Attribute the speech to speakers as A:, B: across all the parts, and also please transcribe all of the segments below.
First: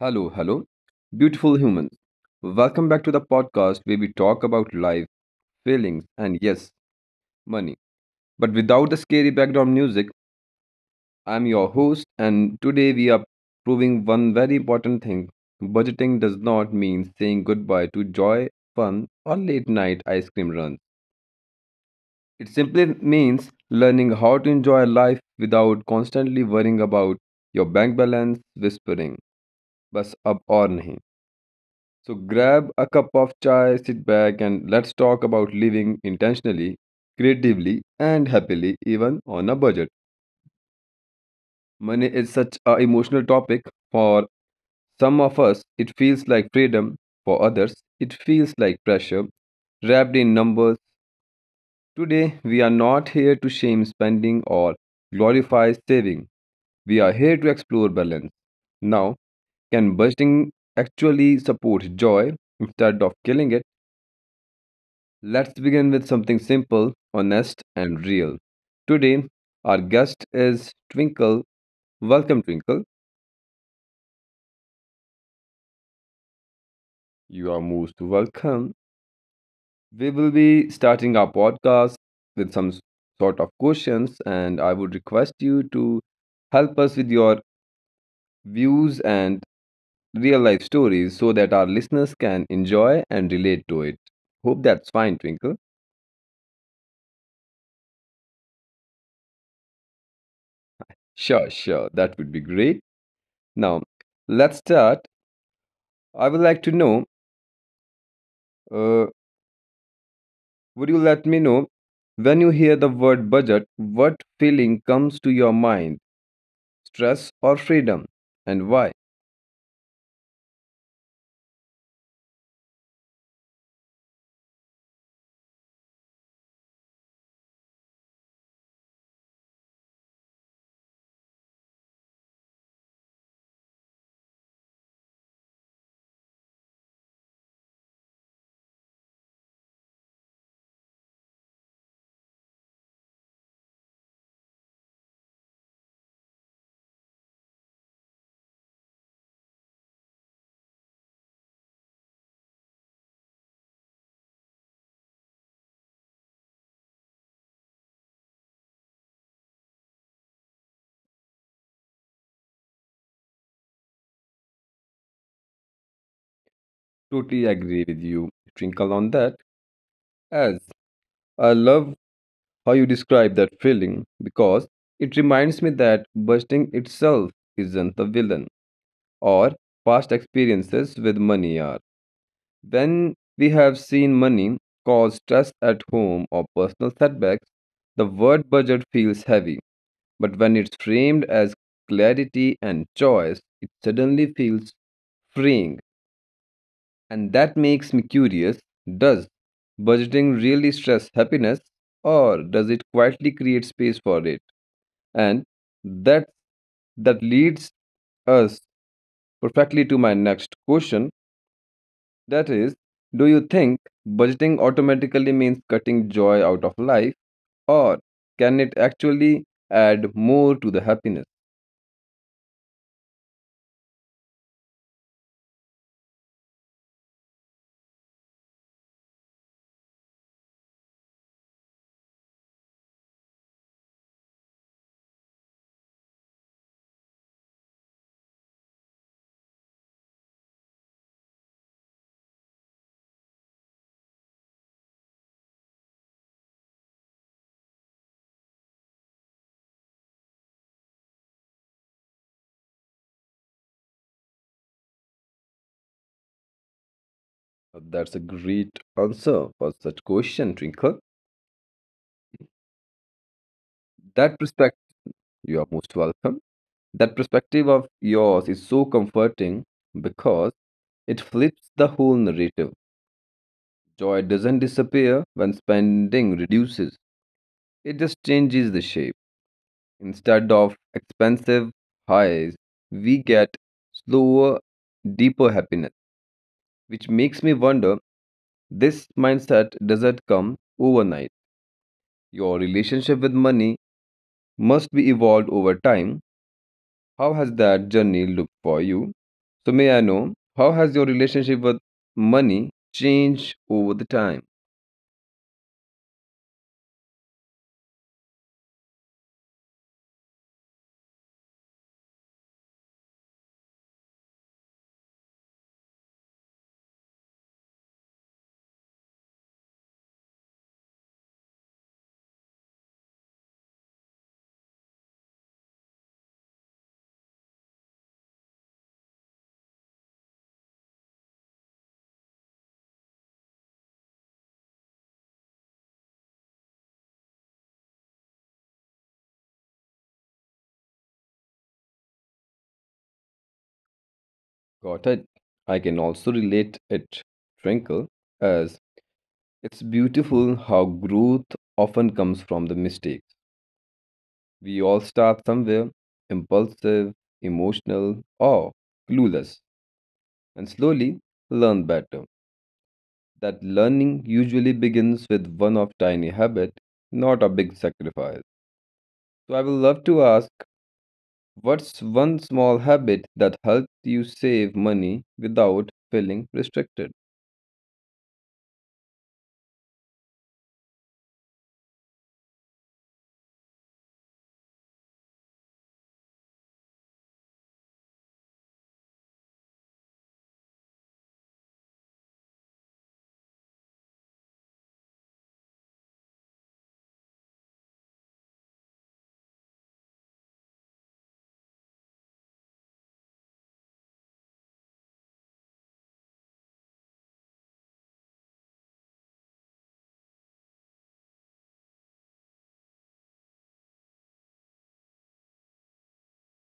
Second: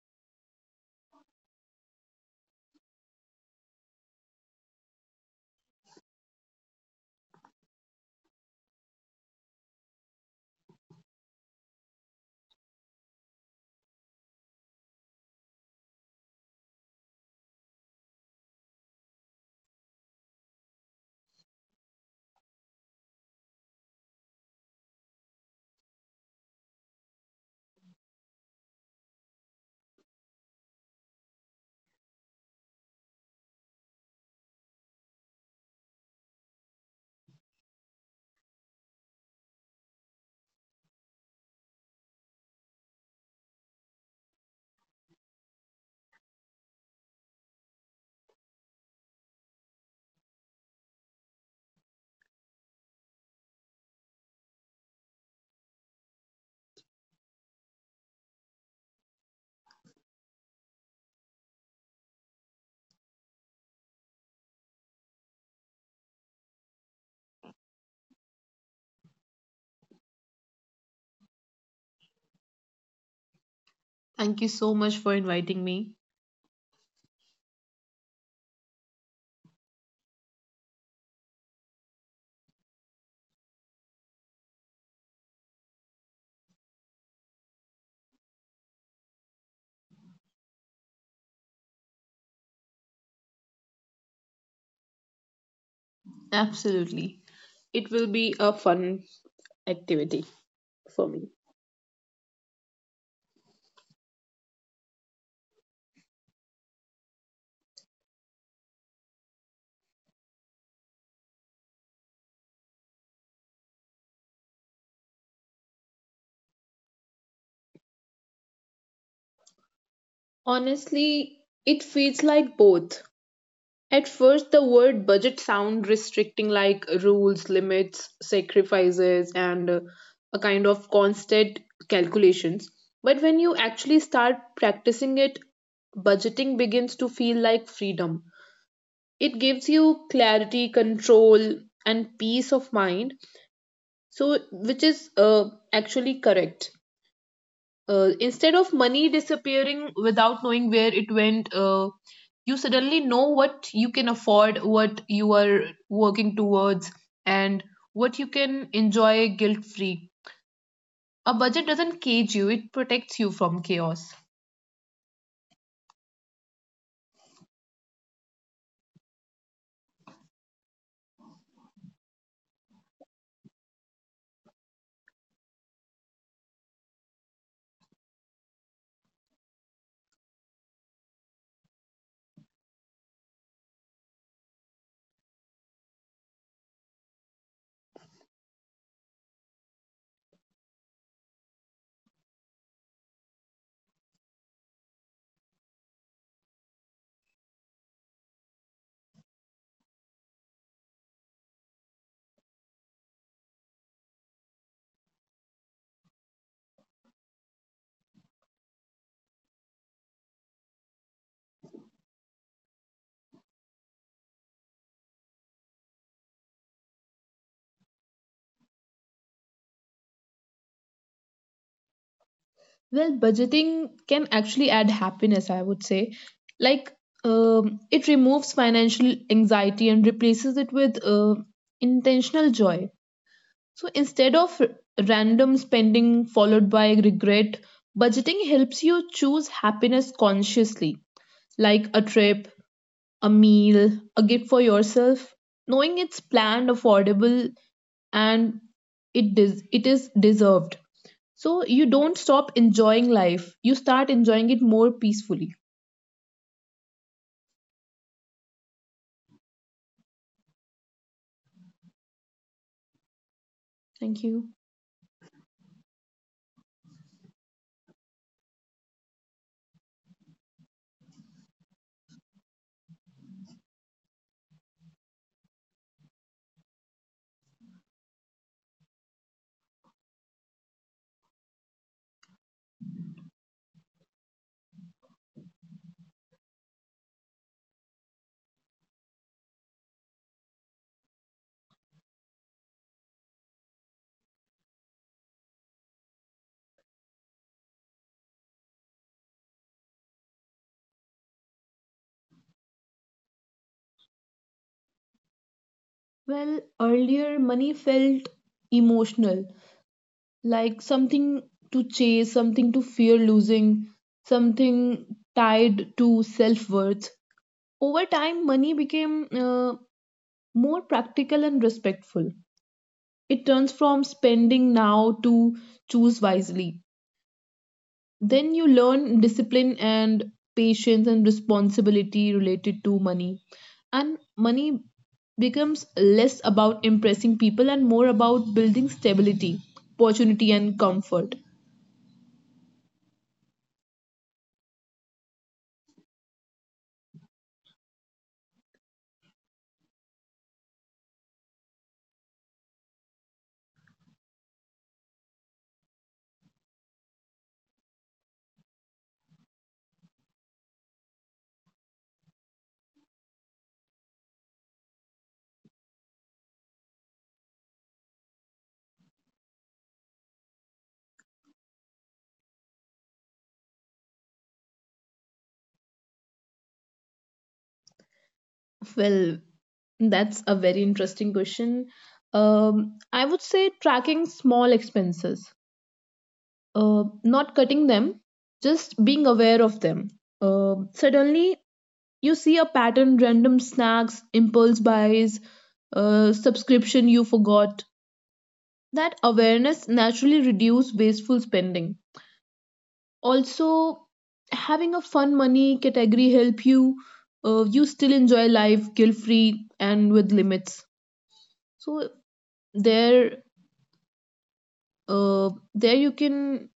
A: Hello, hello, beautiful humans. Welcome back to the podcast where we talk about life, feelings, and yes, money. But without the scary background music, I'm your host, and today we are proving one very important thing. Budgeting does not mean saying goodbye to joy, fun, or late night ice cream runs. It simply means learning how to enjoy life without constantly worrying about your bank balance, whispering, bus up or nahi. So grab a cup of chai, sit back, and let's talk about living intentionally, creatively, and happily, even on a budget. Money is such an emotional topic. For some of us, it feels like freedom. For others, it feels like pressure wrapped in numbers. Today, we are not here to shame spending or glorify saving. We are here to explore balance. Now, can budgeting actually support joy instead of killing it? Let's begin with something simple, honest, and real. Today, our guest is Twinkle. Welcome, Twinkle.
B: Thank you so much for inviting me.
A: You are most welcome. We will be starting our podcast with sort of questions, and I would request you to help us with your views and real life stories so that our listeners can enjoy and relate to it. Hope that's fine, Twinkle.
B: Absolutely. It will be a fun activity for me.
A: Sure, sure. That would be great. Now, let's start. I would like to know. Uh, Would you let me know when you hear the word budget, what feeling comes to your mind? Stress or freedom? And why?
B: Honestly, it feels like both. At first, the word budget sound restricting, like rules, limits, sacrifices, and a kind of constant calculations. But when you actually start practicing it, budgeting begins to feel like freedom. It gives you clarity, control, and peace of mind. So, which is actually correct. Instead of money disappearing without knowing where it went, you suddenly know what you can afford, what you are working towards, and what you can enjoy guilt free. A budget doesn't cage you, it protects you from chaos.
A: Totally agree with you, Twinkle, on that. As I love how you describe that feeling because it reminds me that budgeting itself isn't the villain, or past experiences with money are. When we have seen money cause stress at home or personal setbacks, the word budget feels heavy. But when it's framed as clarity and choice, it suddenly feels freeing. And that makes me curious, does budgeting really stress happiness, or does it quietly create space for it? And that, that leads us perfectly to my next question, that is, do you think budgeting automatically means cutting joy out of life, or can it actually add more to the happiness?
B: Well, budgeting can actually add happiness, I would say. Like, it removes financial anxiety and replaces it with intentional joy. So instead of random spending followed by regret, budgeting helps you choose happiness consciously, like a trip, a meal, a gift for yourself, knowing it's planned, affordable, and it is deserved. So you don't stop enjoying life, you start enjoying it more peacefully.
A: That's a great answer for such question, Twinkle.
B: Thank
A: That
B: you.
A: perspective, you are most welcome. That perspective of yours is so comforting because it flips the whole narrative. Joy doesn't disappear when spending reduces, it just changes the shape. Instead of expensive highs, we get slower, deeper happiness, which makes me wonder, this mindset doesn't come overnight. Your relationship with money must be evolved over time. How has that journey looked for you? So, may I know, how has your relationship with money changed over the time?
B: Well, earlier money felt emotional, like something to chase, something to fear losing, something tied to self worth. Over time, money became more practical and respectful. It turns from spending now to choose wisely. Then you learn discipline and patience and responsibility related to money. And money becomes less about impressing people and more about building stability, opportunity, and comfort.
A: Got it. I can also relate it, Twinkle, as it's beautiful how growth often comes from the mistakes. We all start somewhere impulsive, emotional, or clueless, and slowly learn better. That learning usually begins with one of tiny habit, not a big sacrifice. So I would love to ask, what's one small habit that helps you save money without feeling restricted?
B: Well, that's a very interesting question. I would say tracking small expenses, not cutting them, just being aware of them. Suddenly, you see a pattern random snacks, impulse buys, subscription you forgot. That awareness naturally reduces wasteful spending. Also, having a fun money category help you. You still enjoy life guilt free and with limits. So there uh, there you can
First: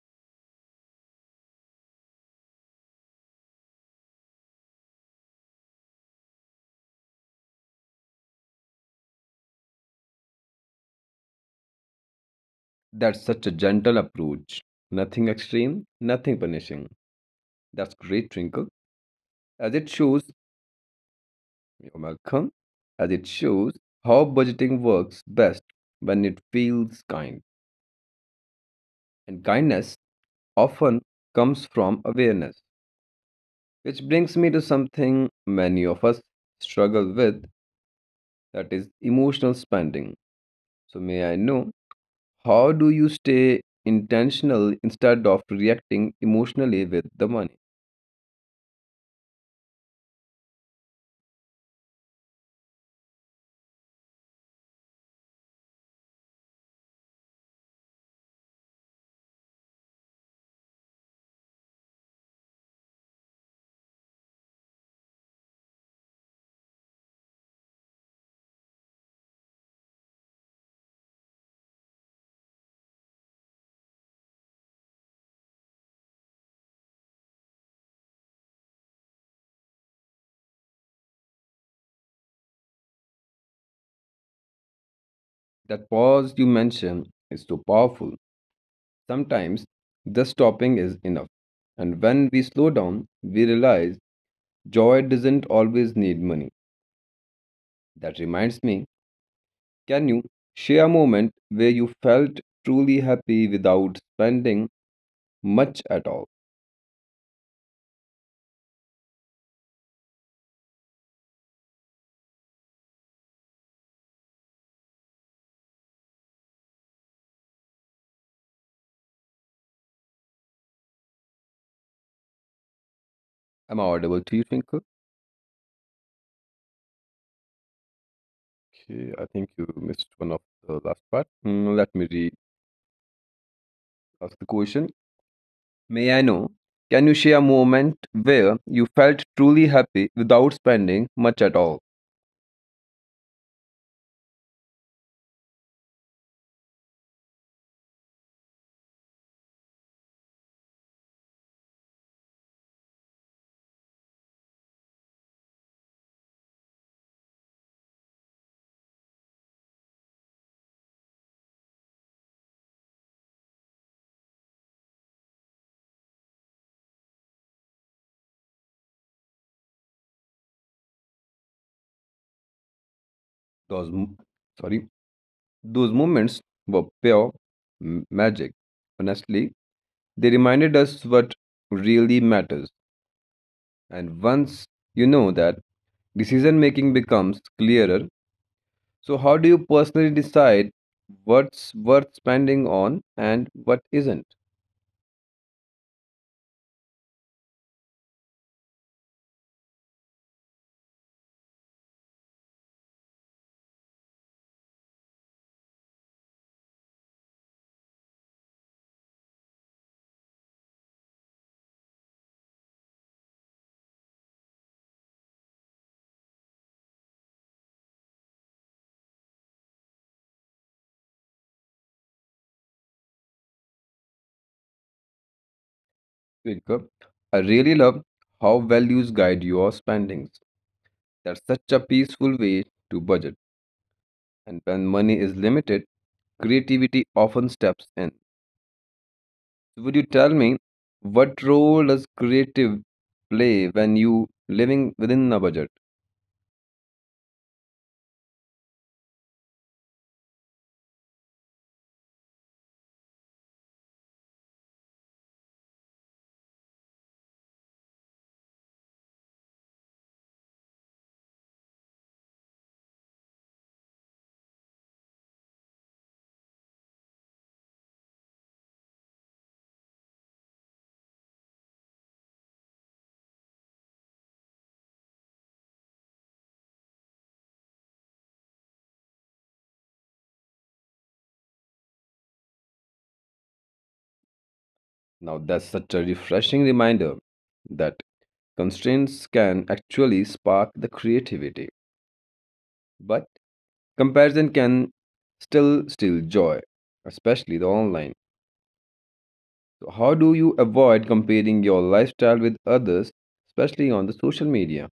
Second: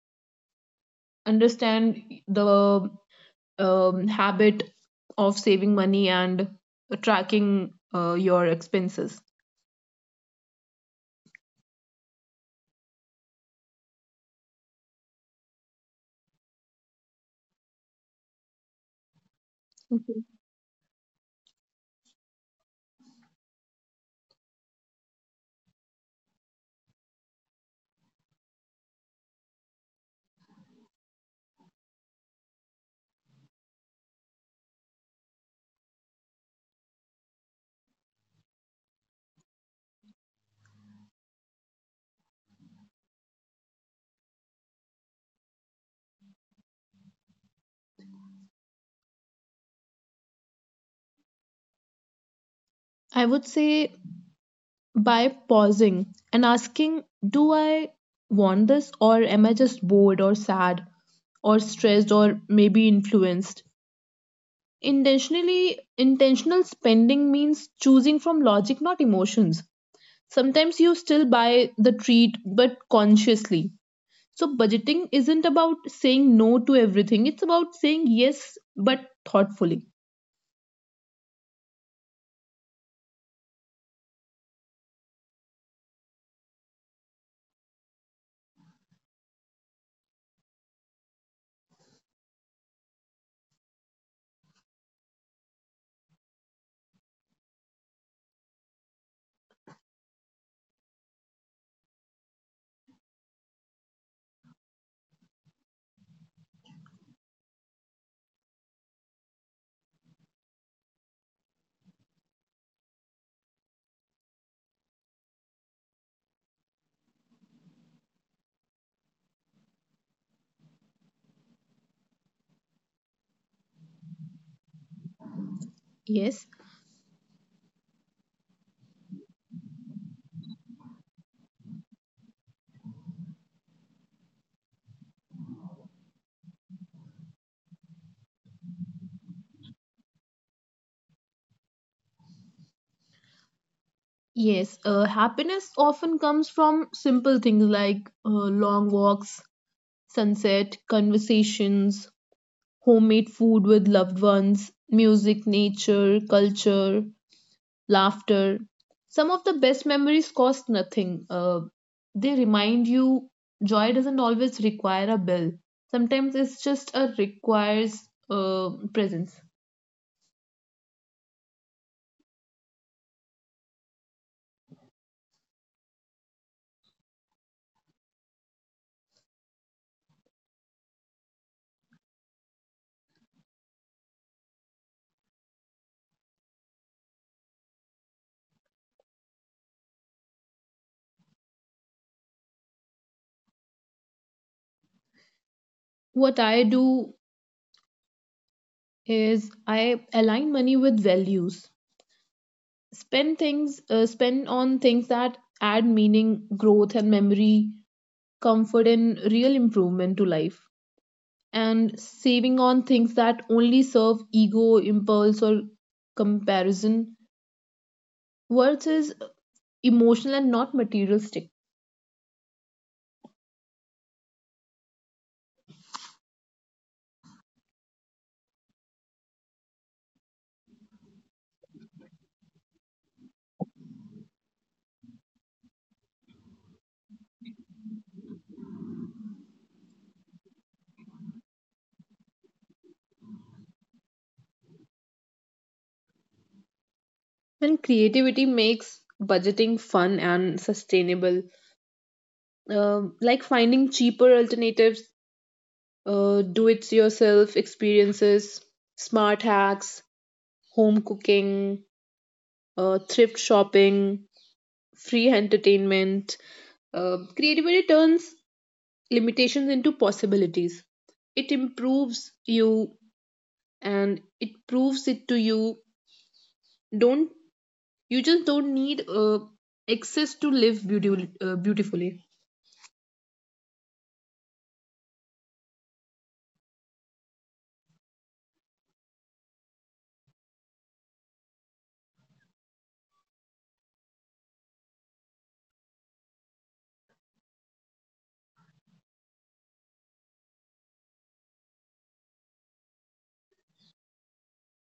B: understand the habit of saving money and tracking your expenses.
A: That's such a gentle approach. Nothing extreme, nothing punishing. That's great, Twinkle. As it
B: Mhm.
A: shows, you're welcome. As it shows how budgeting works best when it feels kind. And kindness often comes from awareness. Which brings me to something many of us struggle with, that is emotional spending. So, may I know, how do you stay intentional instead of reacting emotionally with the money?
B: I would say by pausing and asking, do I want this or am I just bored or sad or stressed or maybe influenced intentionally. Intentional spending means choosing from logic not emotions. Sometimes you still buy the treat, but consciously. So, budgeting isn't about saying no to everything, it's about saying yes, but thoughtfully.
A: That pause you mentioned is so powerful. Sometimes the stopping is enough. And when we slow down, we realize joy doesn't always need money. That reminds me, can you share a moment where you felt truly happy without spending much at all? Am I audible to you, Twinkle?
B: Yes.
A: Okay, I think you missed one of the last part. Let me re ask the question. May I know? Can you share a moment where you felt truly happy without spending much at all?
B: Yes, happiness often comes from simple things like long walks, sunset, conversations, homemade food with loved ones, music, nature, culture. Laughter. Some of the best memories cost nothing. They remind you joy doesn't always require a bill. Sometimes it's just a requires presence.
A: Those, mo- sorry, those moments were pure magic. Honestly, they reminded us what really matters. And once you know that, decision making becomes clearer. So, how do you personally decide what's worth spending on and what isn't?
B: What I do is I align money with values. Spend on things that add meaning, growth, and memory, comfort, and real improvement to life. And saving on things that only serve ego, impulse, or comparison. Worth is emotional and not materialistic.
A: Jacob, I really love how values guide your spending. That's such a peaceful way to budget. And when money is limited, creativity often steps in. So would you tell me, what role does creative play when you living within a budget?
B: And creativity makes budgeting fun and sustainable. Like finding cheaper alternatives, do it yourself experiences, smart hacks, home cooking, thrift shopping, free entertainment. Creativity turns limitations into possibilities. It improves you and it proves it to you. Don't you just don't need excess to live beautifully.
A: Now that's such a refreshing reminder that constraints can actually spark the creativity, but comparison can still steal joy, especially the online. So how do you avoid comparing your lifestyle with others, especially on the social media?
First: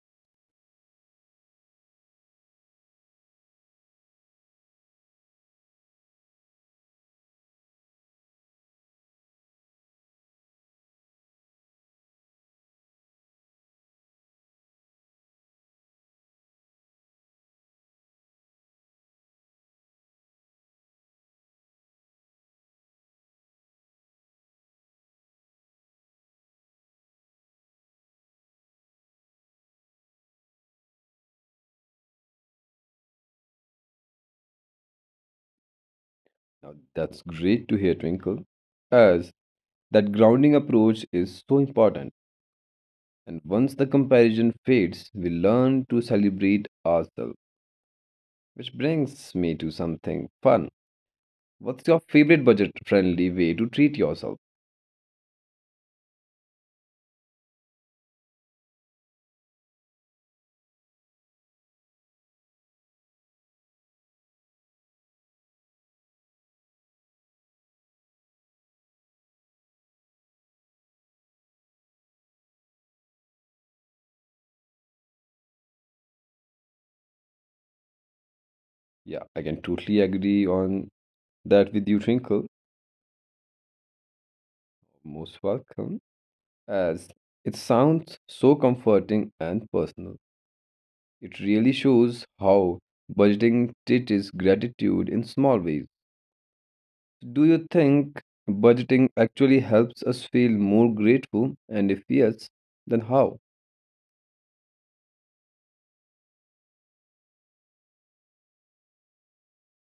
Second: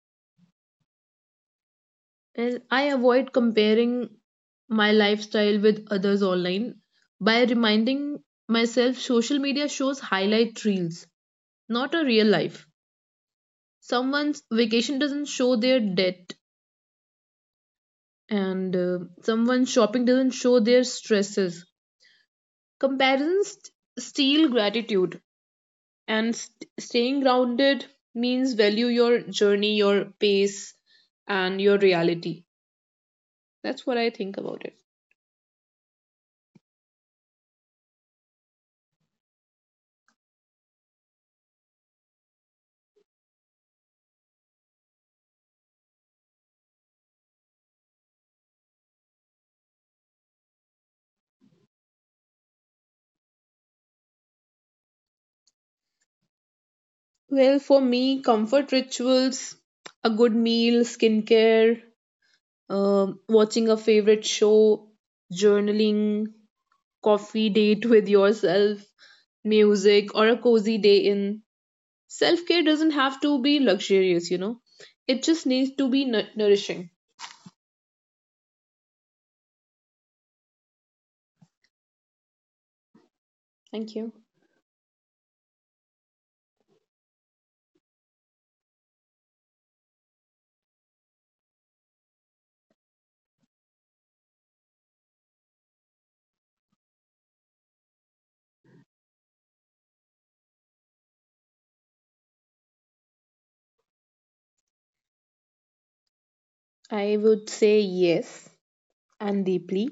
B: And I avoid comparing my lifestyle with others online by reminding myself social media shows highlight reels, not a real life. Someone's vacation doesn't show their debt, and someone's shopping doesn't show their stresses. Comparisons steal gratitude, and staying grounded means value your journey, your pace, and your reality. That's what I think about it.
A: Now, that's great to hear, Twinkle, as that grounding approach is so important. And once the comparison fades, we learn to celebrate ourselves. Which brings me to something fun. What's your favorite budget friendly way to treat yourself?
B: Well, for me, comfort rituals, a good meal, skincare, watching a favorite show, journaling, coffee date with yourself, music, or a cozy day in. Self-care doesn't have to be luxurious, you know, it just needs to be nourishing.
A: Yeah, I can totally agree on that with you, Twinkle.
B: Thank you.
A: Most welcome. As it sounds so comforting and personal, it really shows how budgeting teaches gratitude in small ways. Do you think budgeting actually helps us feel more grateful? And if yes, then how?
B: I would say yes, and deeply.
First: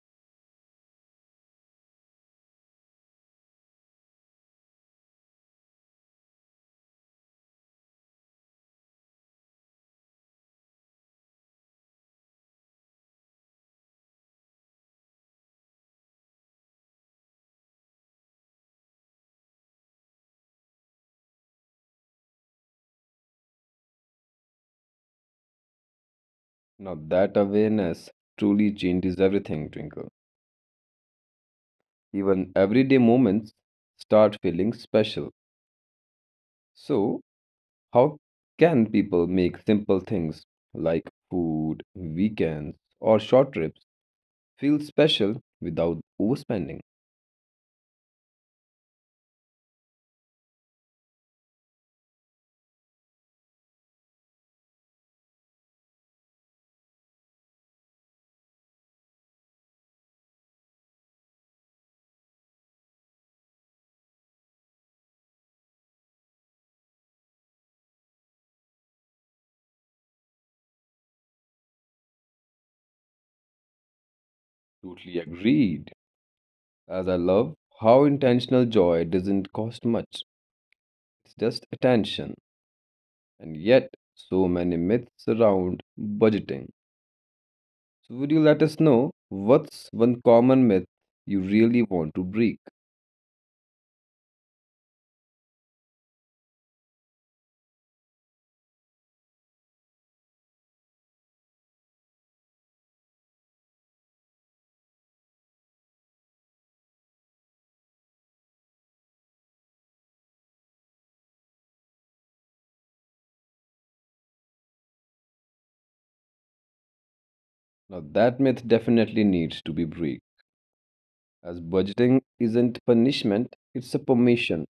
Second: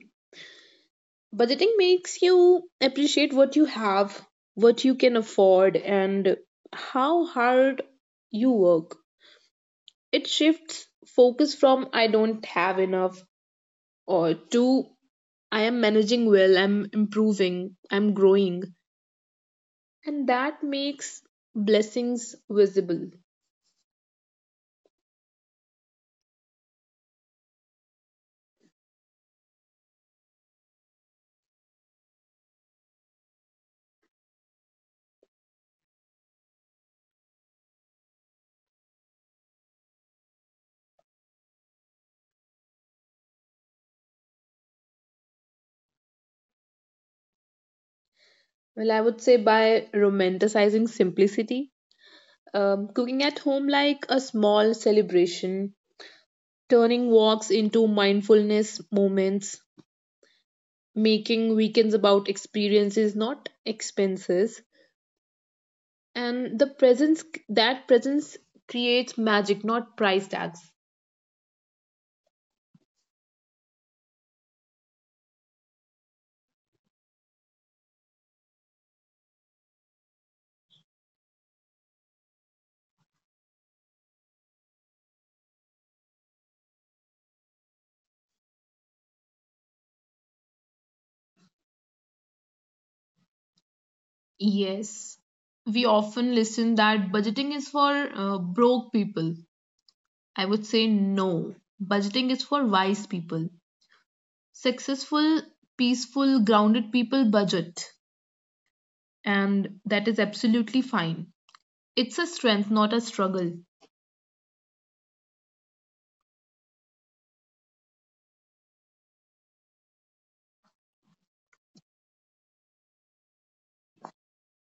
B: Budgeting makes you appreciate what you have, what you can afford, and how hard you work. It shifts focus from I don't have enough or to I am managing well, I'm improving, I'm growing. And that makes blessings visible.
A: Now, that awareness truly changes everything, Twinkle. Even everyday moments start feeling special. So, how can people make simple things like food, weekends, or short trips feel special without overspending?
B: Well, I would say by romanticizing simplicity, cooking at home like a small celebration, turning walks into mindfulness moments, making weekends about experiences, not expenses. And the presence creates magic, not price tags.
A: Totally agreed. As I love how intentional joy doesn't cost much, it's just attention. And yet, so many myths around budgeting. So, would you let us know what's one common myth you really want to break?
B: Yes, we often listen that budgeting is for broke people. I would say no. Budgeting is for wise people. Successful, peaceful, grounded people budget, and that is absolutely fine. It's a strength, not a struggle.
A: Now, that myth definitely needs to be break, as budgeting isn't punishment, it's a permission.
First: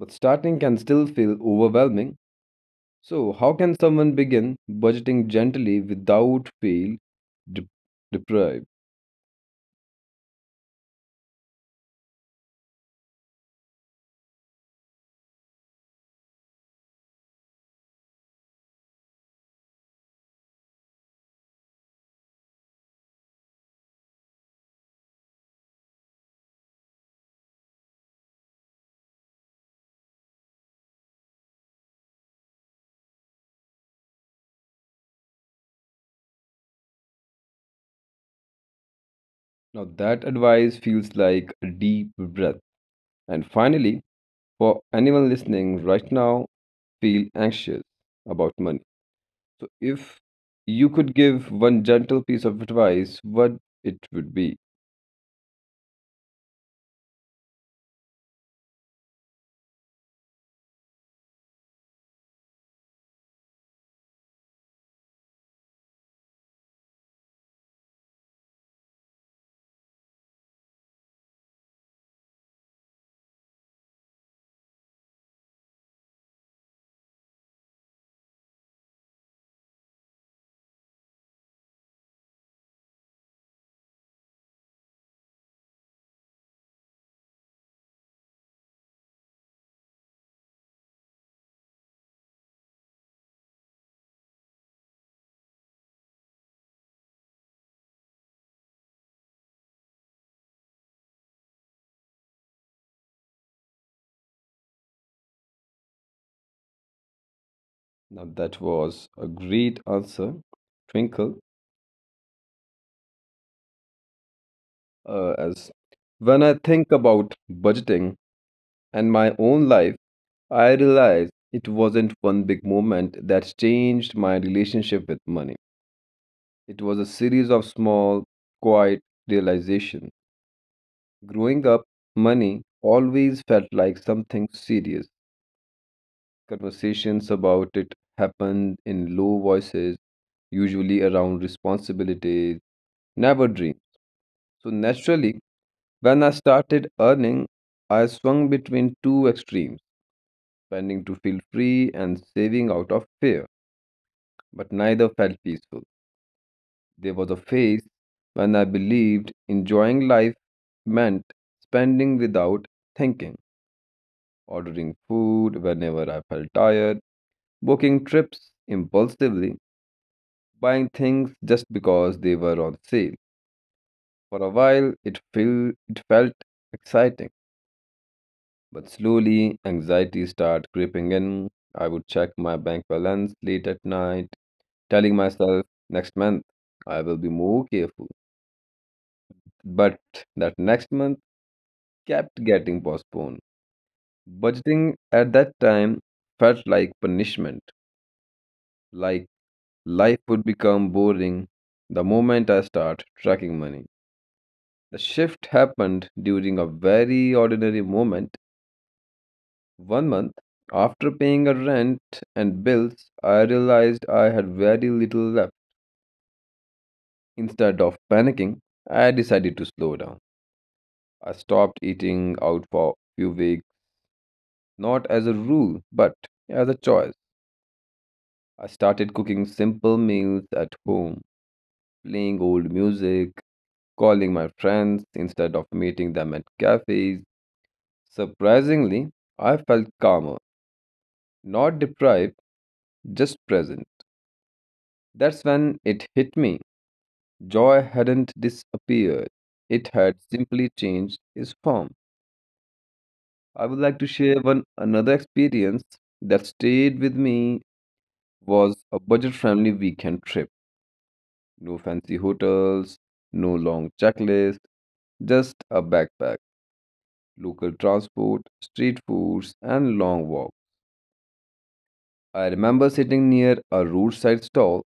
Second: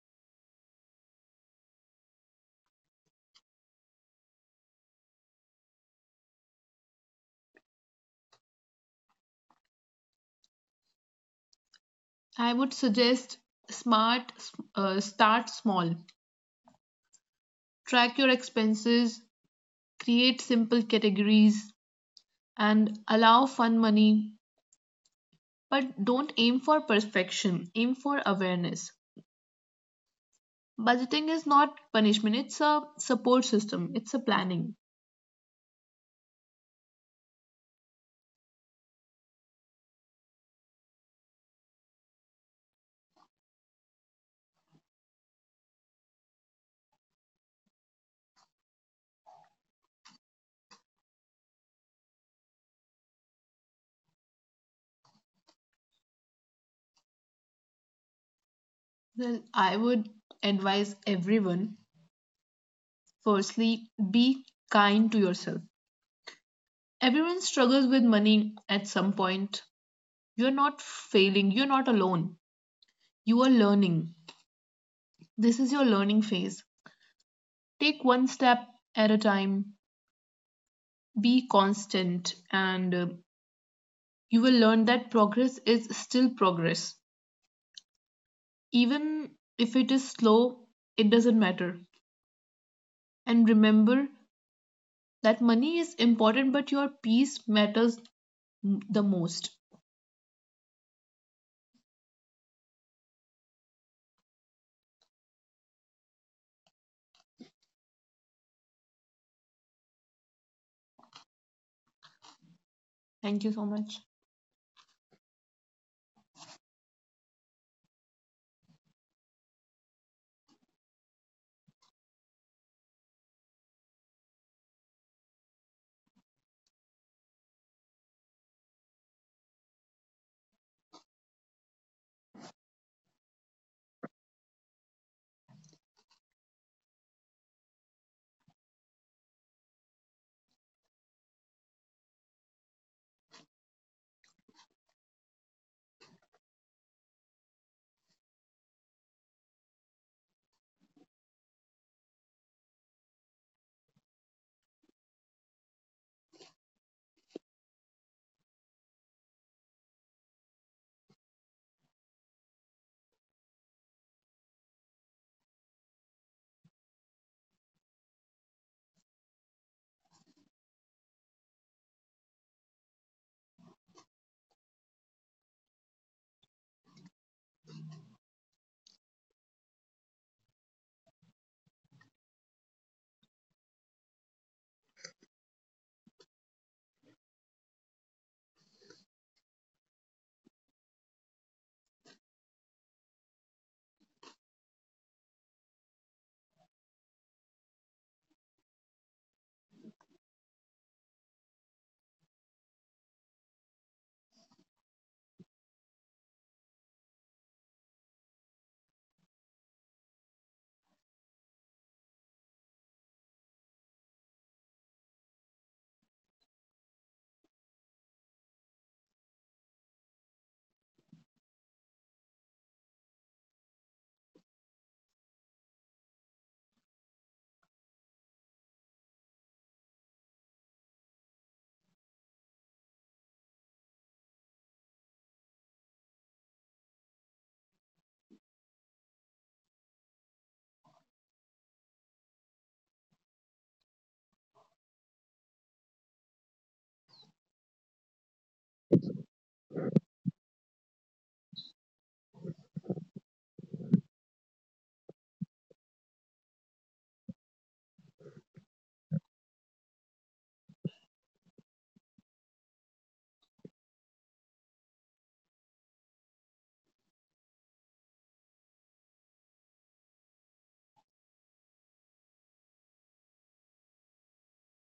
A: But starting can still feel overwhelming. So, how can someone begin budgeting gently without de- deprived?
B: I would suggest smart start small. Track your expenses, create simple categories and allow fun money, but don't aim for perfection, aim for awareness. Budgeting is not punishment, it's a support system, it's a planning.
A: Now, that advice feels like a deep breath. And finally, for anyone listening right now, feel anxious about money. So, if you could give one gentle piece of advice, what it would be?
B: Well, I would advise everyone, firstly, be kind to yourself. Everyone struggles with money at some point. You're not failing, you're not alone. You are learning. This is your learning phase. Take one step at a time, be constant, and you will learn that progress is still progress. Even if it is slow, it doesn't matter. And remember that money is important, but your peace matters the most.
A: Now, that was a great answer, Twinkle.
B: Thank you so much.
A: As when I think about budgeting and my own life, I realize it wasn't one big moment that changed my relationship with money. It was a series of small, quiet realizations. Growing up, money always felt like something serious. Conversations about it happened in low voices, usually around responsibilities, never dreams. So naturally, when I started earning, I swung between two extremes, spending to feel free and saving out of fear, but neither felt peaceful. There was a phase when I believed enjoying life meant spending without thinking, ordering food whenever I felt tired, booking trips impulsively, buying things just because they were on sale. For a while, it felt exciting, but slowly anxiety started creeping in. I would check my bank balance late at night, telling myself next month I will be more careful. But that next month kept getting postponed. Budgeting at that time felt like punishment, like life would become boring the moment I start tracking money. The shift happened during a very ordinary moment. One month after paying a rent and bills, I realized I had very little left. Instead of panicking, I decided to slow down. I stopped eating out for a few weeks, not as a rule, but as a choice. I started cooking simple meals at home, playing old music, calling my friends instead of meeting them at cafes. Surprisingly, I felt calmer, not deprived, just present. That's when it hit me. Joy hadn't disappeared, it had simply changed its form. I would like to share one another experience that stayed with me was a budget friendly weekend trip. No fancy hotels, no long checklist, just a backpack, local transport, street foods, and long walk. I remember sitting near a roadside stall,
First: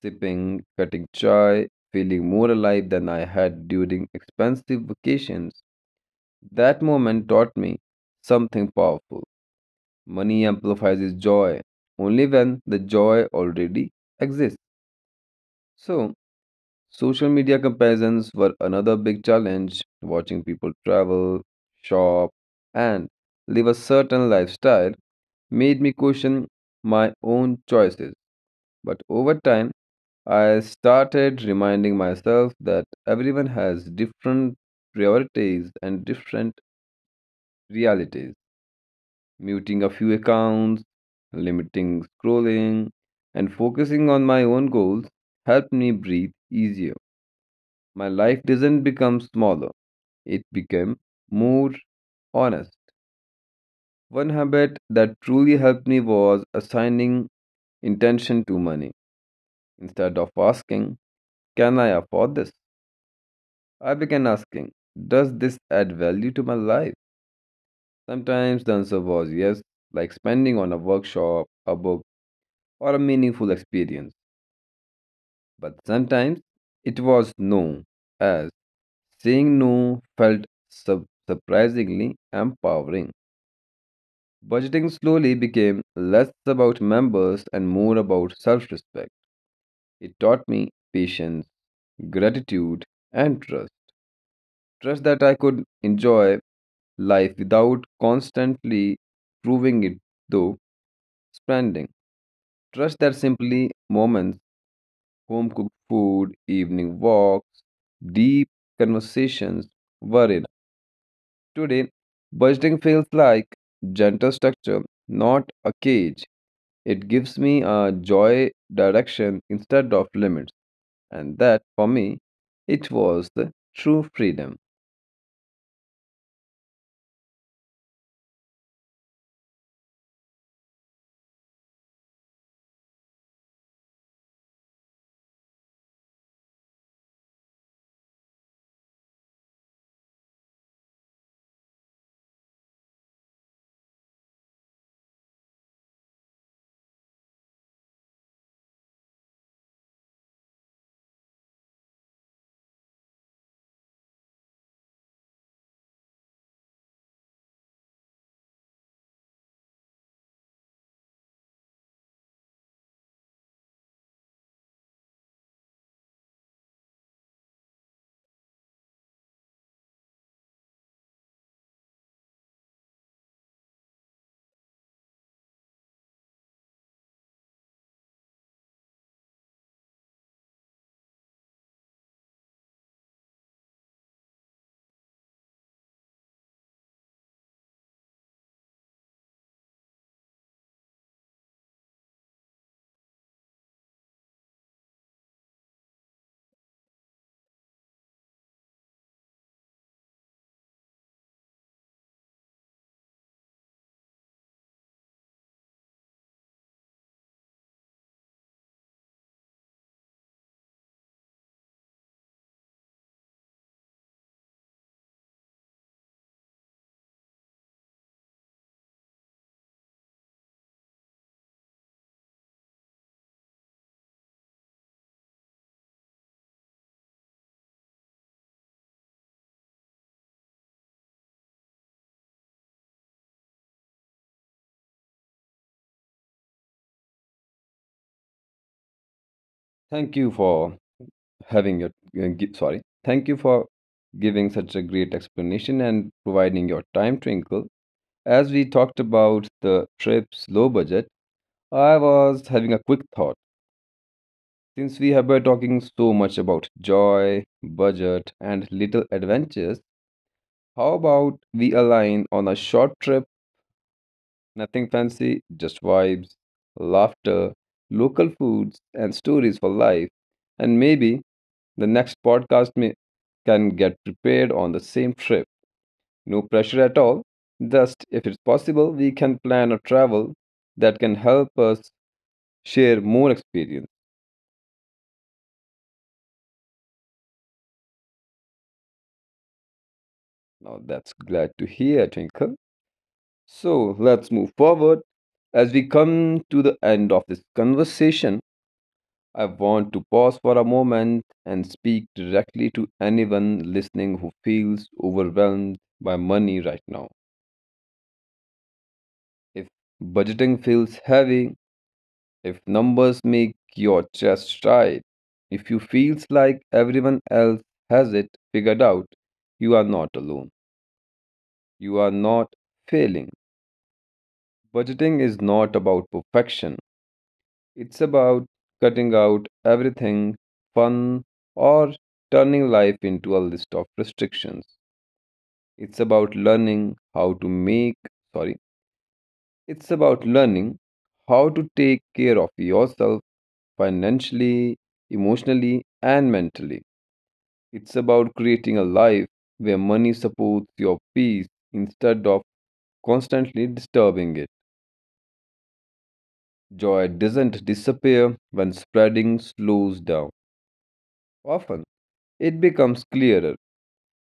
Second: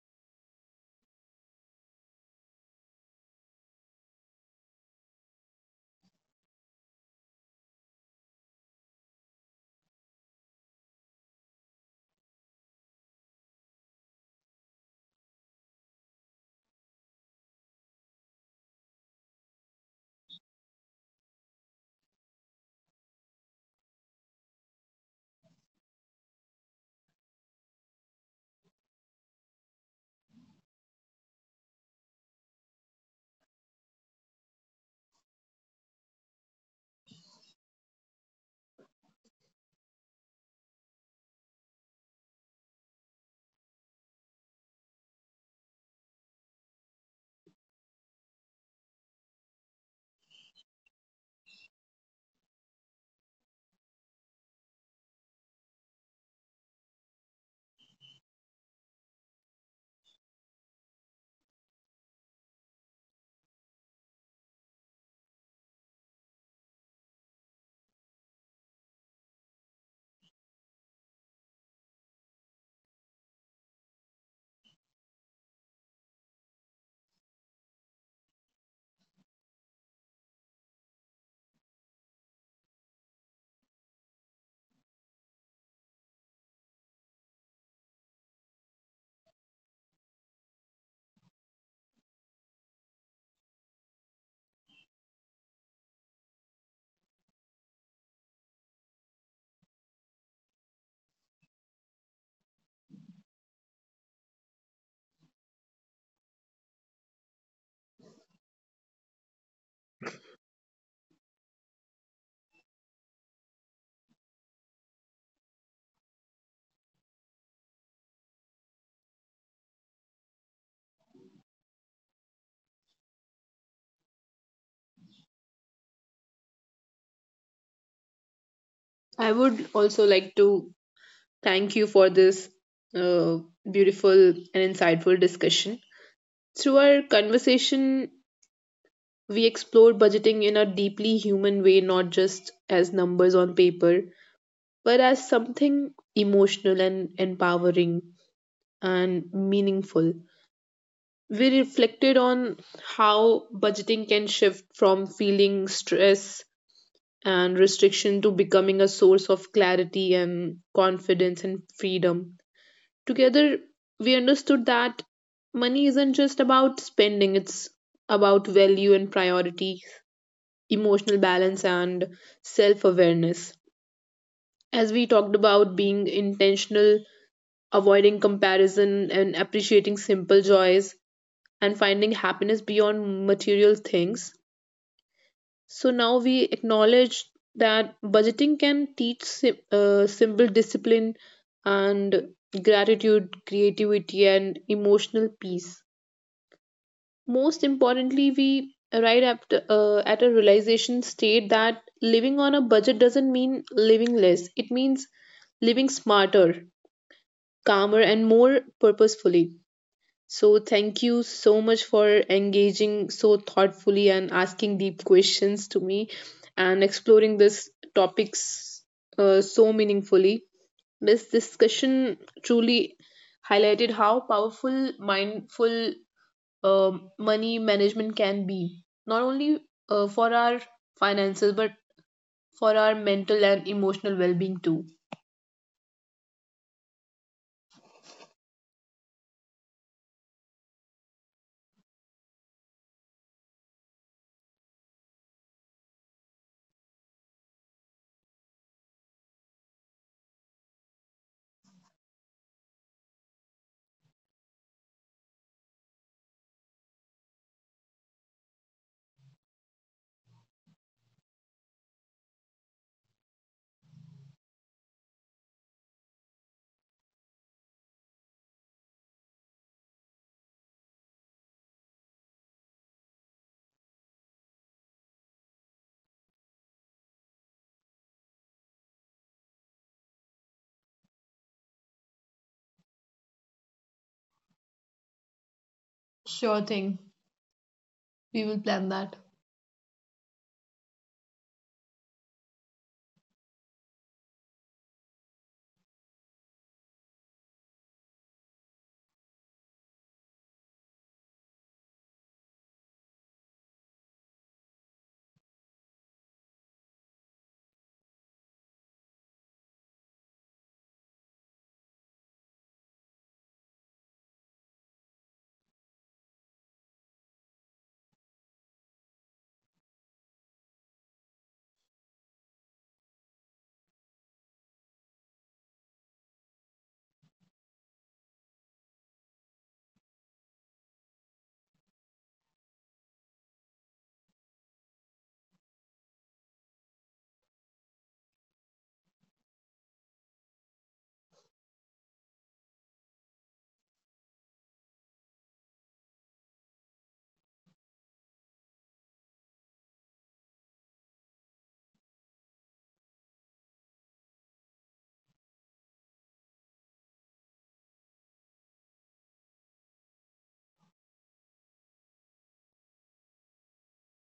A: sipping, cutting chai, feeling more alive than I had during expensive vacations. That moment taught me something powerful. Money amplifies joy only when the joy already exists. So, social media comparisons were another big challenge. Watching people travel, shop, and live a certain lifestyle made me question my own choices. But over time, I started reminding myself that everyone has different priorities and different realities. Muting a few accounts, limiting scrolling, and focusing on my own goals helped me breathe easier. My life doesn't become smaller, it became more honest. One habit that truly helped me was assigning intention to money. Instead of asking, can I afford this? I began asking, does this add value to my life? Sometimes the answer was yes, like spending on a workshop, a book, or a meaningful experience. But sometimes it was no, as saying no felt surprisingly empowering. Budgeting slowly became less about members and more about self respect. It taught me patience, gratitude, and trust. Trust that I could enjoy life without constantly proving it though spending, trust that simply moments, home cooked food, evening walks, deep conversations were enough. Today budgeting feels like gentle structure, not a cage. It gives me a joy direction instead of limits, and that for me, it was the true freedom.
B: I would also like to thank you for this uh, beautiful and insightful discussion. Through our conversation, we explored budgeting in a deeply human way, not just as numbers on paper, but as something emotional and empowering and meaningful. We reflected on how budgeting can shift from feeling stress and restriction to becoming a source of clarity and confidence and freedom. Together, we understood that money isn't just about spending, it's about value and priority. Emotional balance and self awareness. As we talked about being intentional, avoiding comparison, and appreciating simple joys, and finding happiness beyond material things. So now we acknowledge that budgeting can teach simple discipline and gratitude, creativity, and emotional peace. Most importantly, we arrive at a realization state that living on a budget doesn't mean living less, it means living smarter, calmer, and more purposefully. So, thank you so much for engaging so thoughtfully and asking deep questions to me and exploring this topics so meaningfully. This discussion truly highlighted how powerful mindful money management can be, not only for our finances, but for our mental and emotional well being too.
A: Thank you for having your gi- sorry. Thank you for giving such a great explanation and providing your time, Twinkle. As we talked about the trip's low budget, I was having a quick thought. Since we have been talking so much about joy, budget, and little adventures, how about we align on a short trip? Nothing fancy, just vibes, laughter, local foods, and stories for life. And maybe the next podcast can get prepared on the same trip. No pressure at all. Just if it's possible, we can plan a travel that can help us share more experience.
B: Sure thing. We will plan that.
A: Now that's glad to hear, Twinkle. So let's move forward. As we come to the end of this conversation, I want to pause for a moment and speak directly to anyone listening who feels overwhelmed by money right now. If budgeting feels heavy, if numbers make your chest tight, if you feels like everyone else has it figured out, you are not alone. You are not failing. Budgeting is not about perfection. It's about cutting out everything fun or turning life into a list of restrictions. It's about learning how to make, sorry, it's about learning how to take care of yourself financially, emotionally, and mentally. It's about creating a life where money supports your peace instead of constantly disturbing it. Joy doesn't disappear when spreading slows down. Often, it becomes clearer.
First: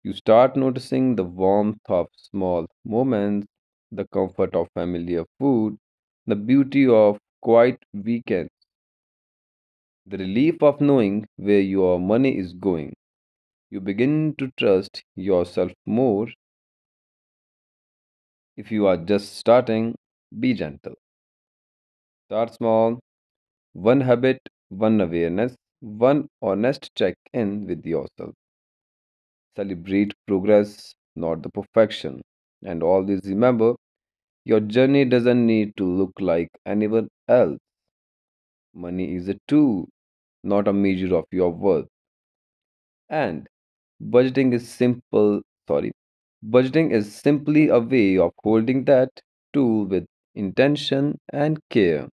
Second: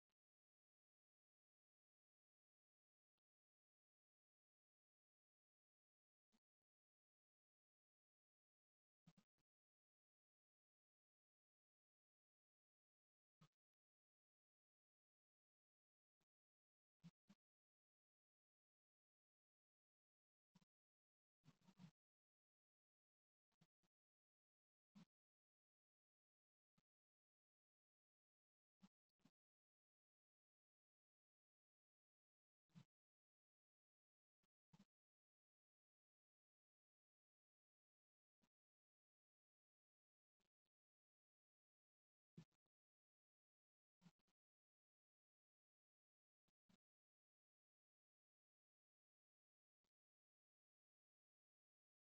A: You start noticing the warmth of small moments, the comfort of familiar food, the beauty of quiet weekends, the relief of knowing where your money is going. You begin to trust yourself more. If you are just starting, be gentle. Start small. One habit, one awareness, one honest check in with yourself. Celebrate progress, not the perfection. And always remember your journey doesn't need to look like anyone else. Money is a tool, not a measure of your worth. And budgeting is sorry, simply a way of holding that tool with intention and care.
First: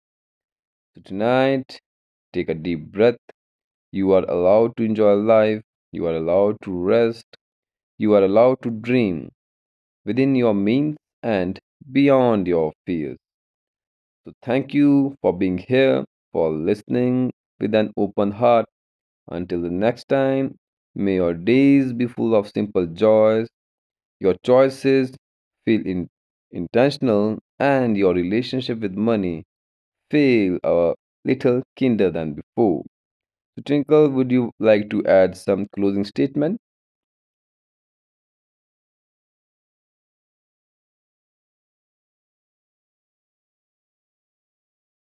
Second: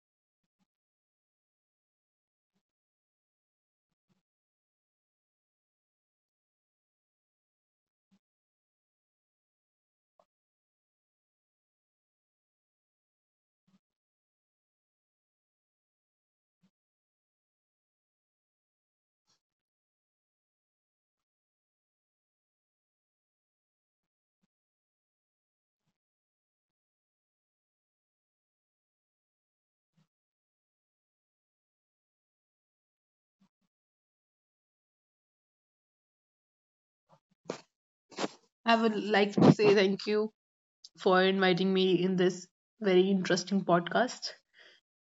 A: So tonight, take a deep breath. You are allowed to enjoy life. You are allowed to rest. You are allowed to dream within your means and beyond your fears. So, thank you for being here, for listening with an open heart. Until the next time, may your days be full of simple joys, your choices feel intentional, and your relationship with money feel a little kinder than before. So, Twinkle, would you like to add some closing statement?
B: I would like to say thank you for inviting me in this very interesting podcast.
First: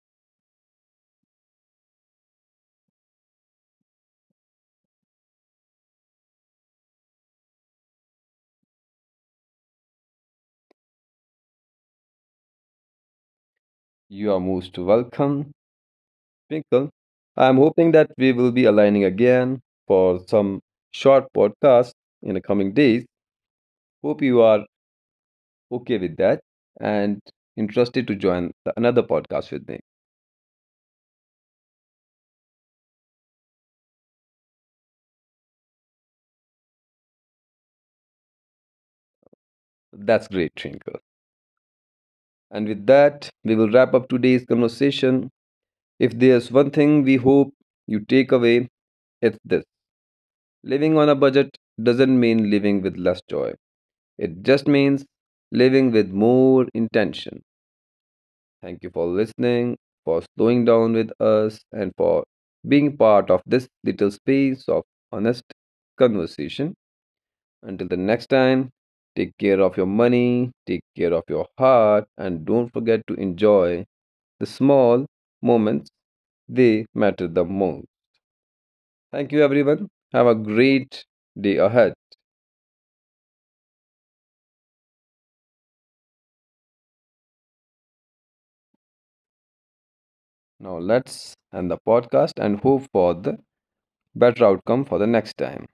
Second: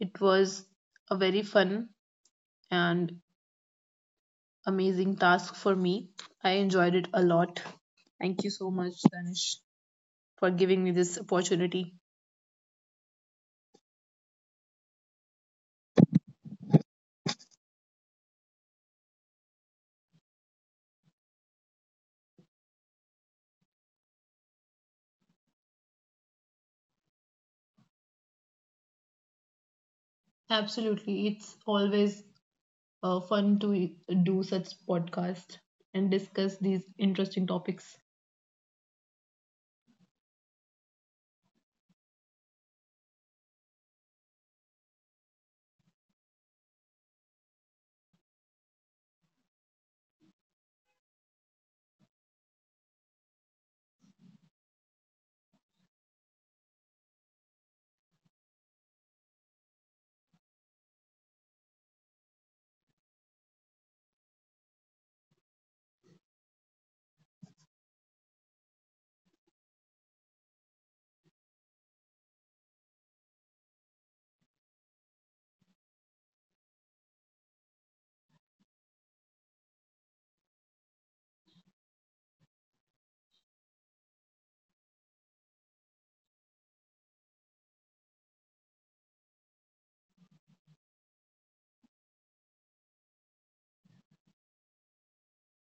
B: It was a very fun and amazing task for me. I enjoyed it a lot. Thank you so much, Danish, for giving me this opportunity.
A: You are most welcome, Twinkle. I'm hoping that we will be aligning again for some short podcast in the coming days. Hope you are okay with that and interested to join another podcast with me.
B: Absolutely. It's always fun to do such podcasts and discuss these interesting topics.
A: That's great, Twinkle. And with that, we will wrap up today's conversation. If there's one thing we hope you take away, it's this. Living on a budget doesn't mean living with less joy, it just means living with more intention. Thank you for listening, for slowing down with us, and for being part of this little space of honest conversation. Until the next time, take care of your money, take care of your heart, and don't forget to enjoy the small moments. They matter the most. Thank you, everyone. Have a great day ahead. Now, let's end the podcast and hope for the better outcome for the next time.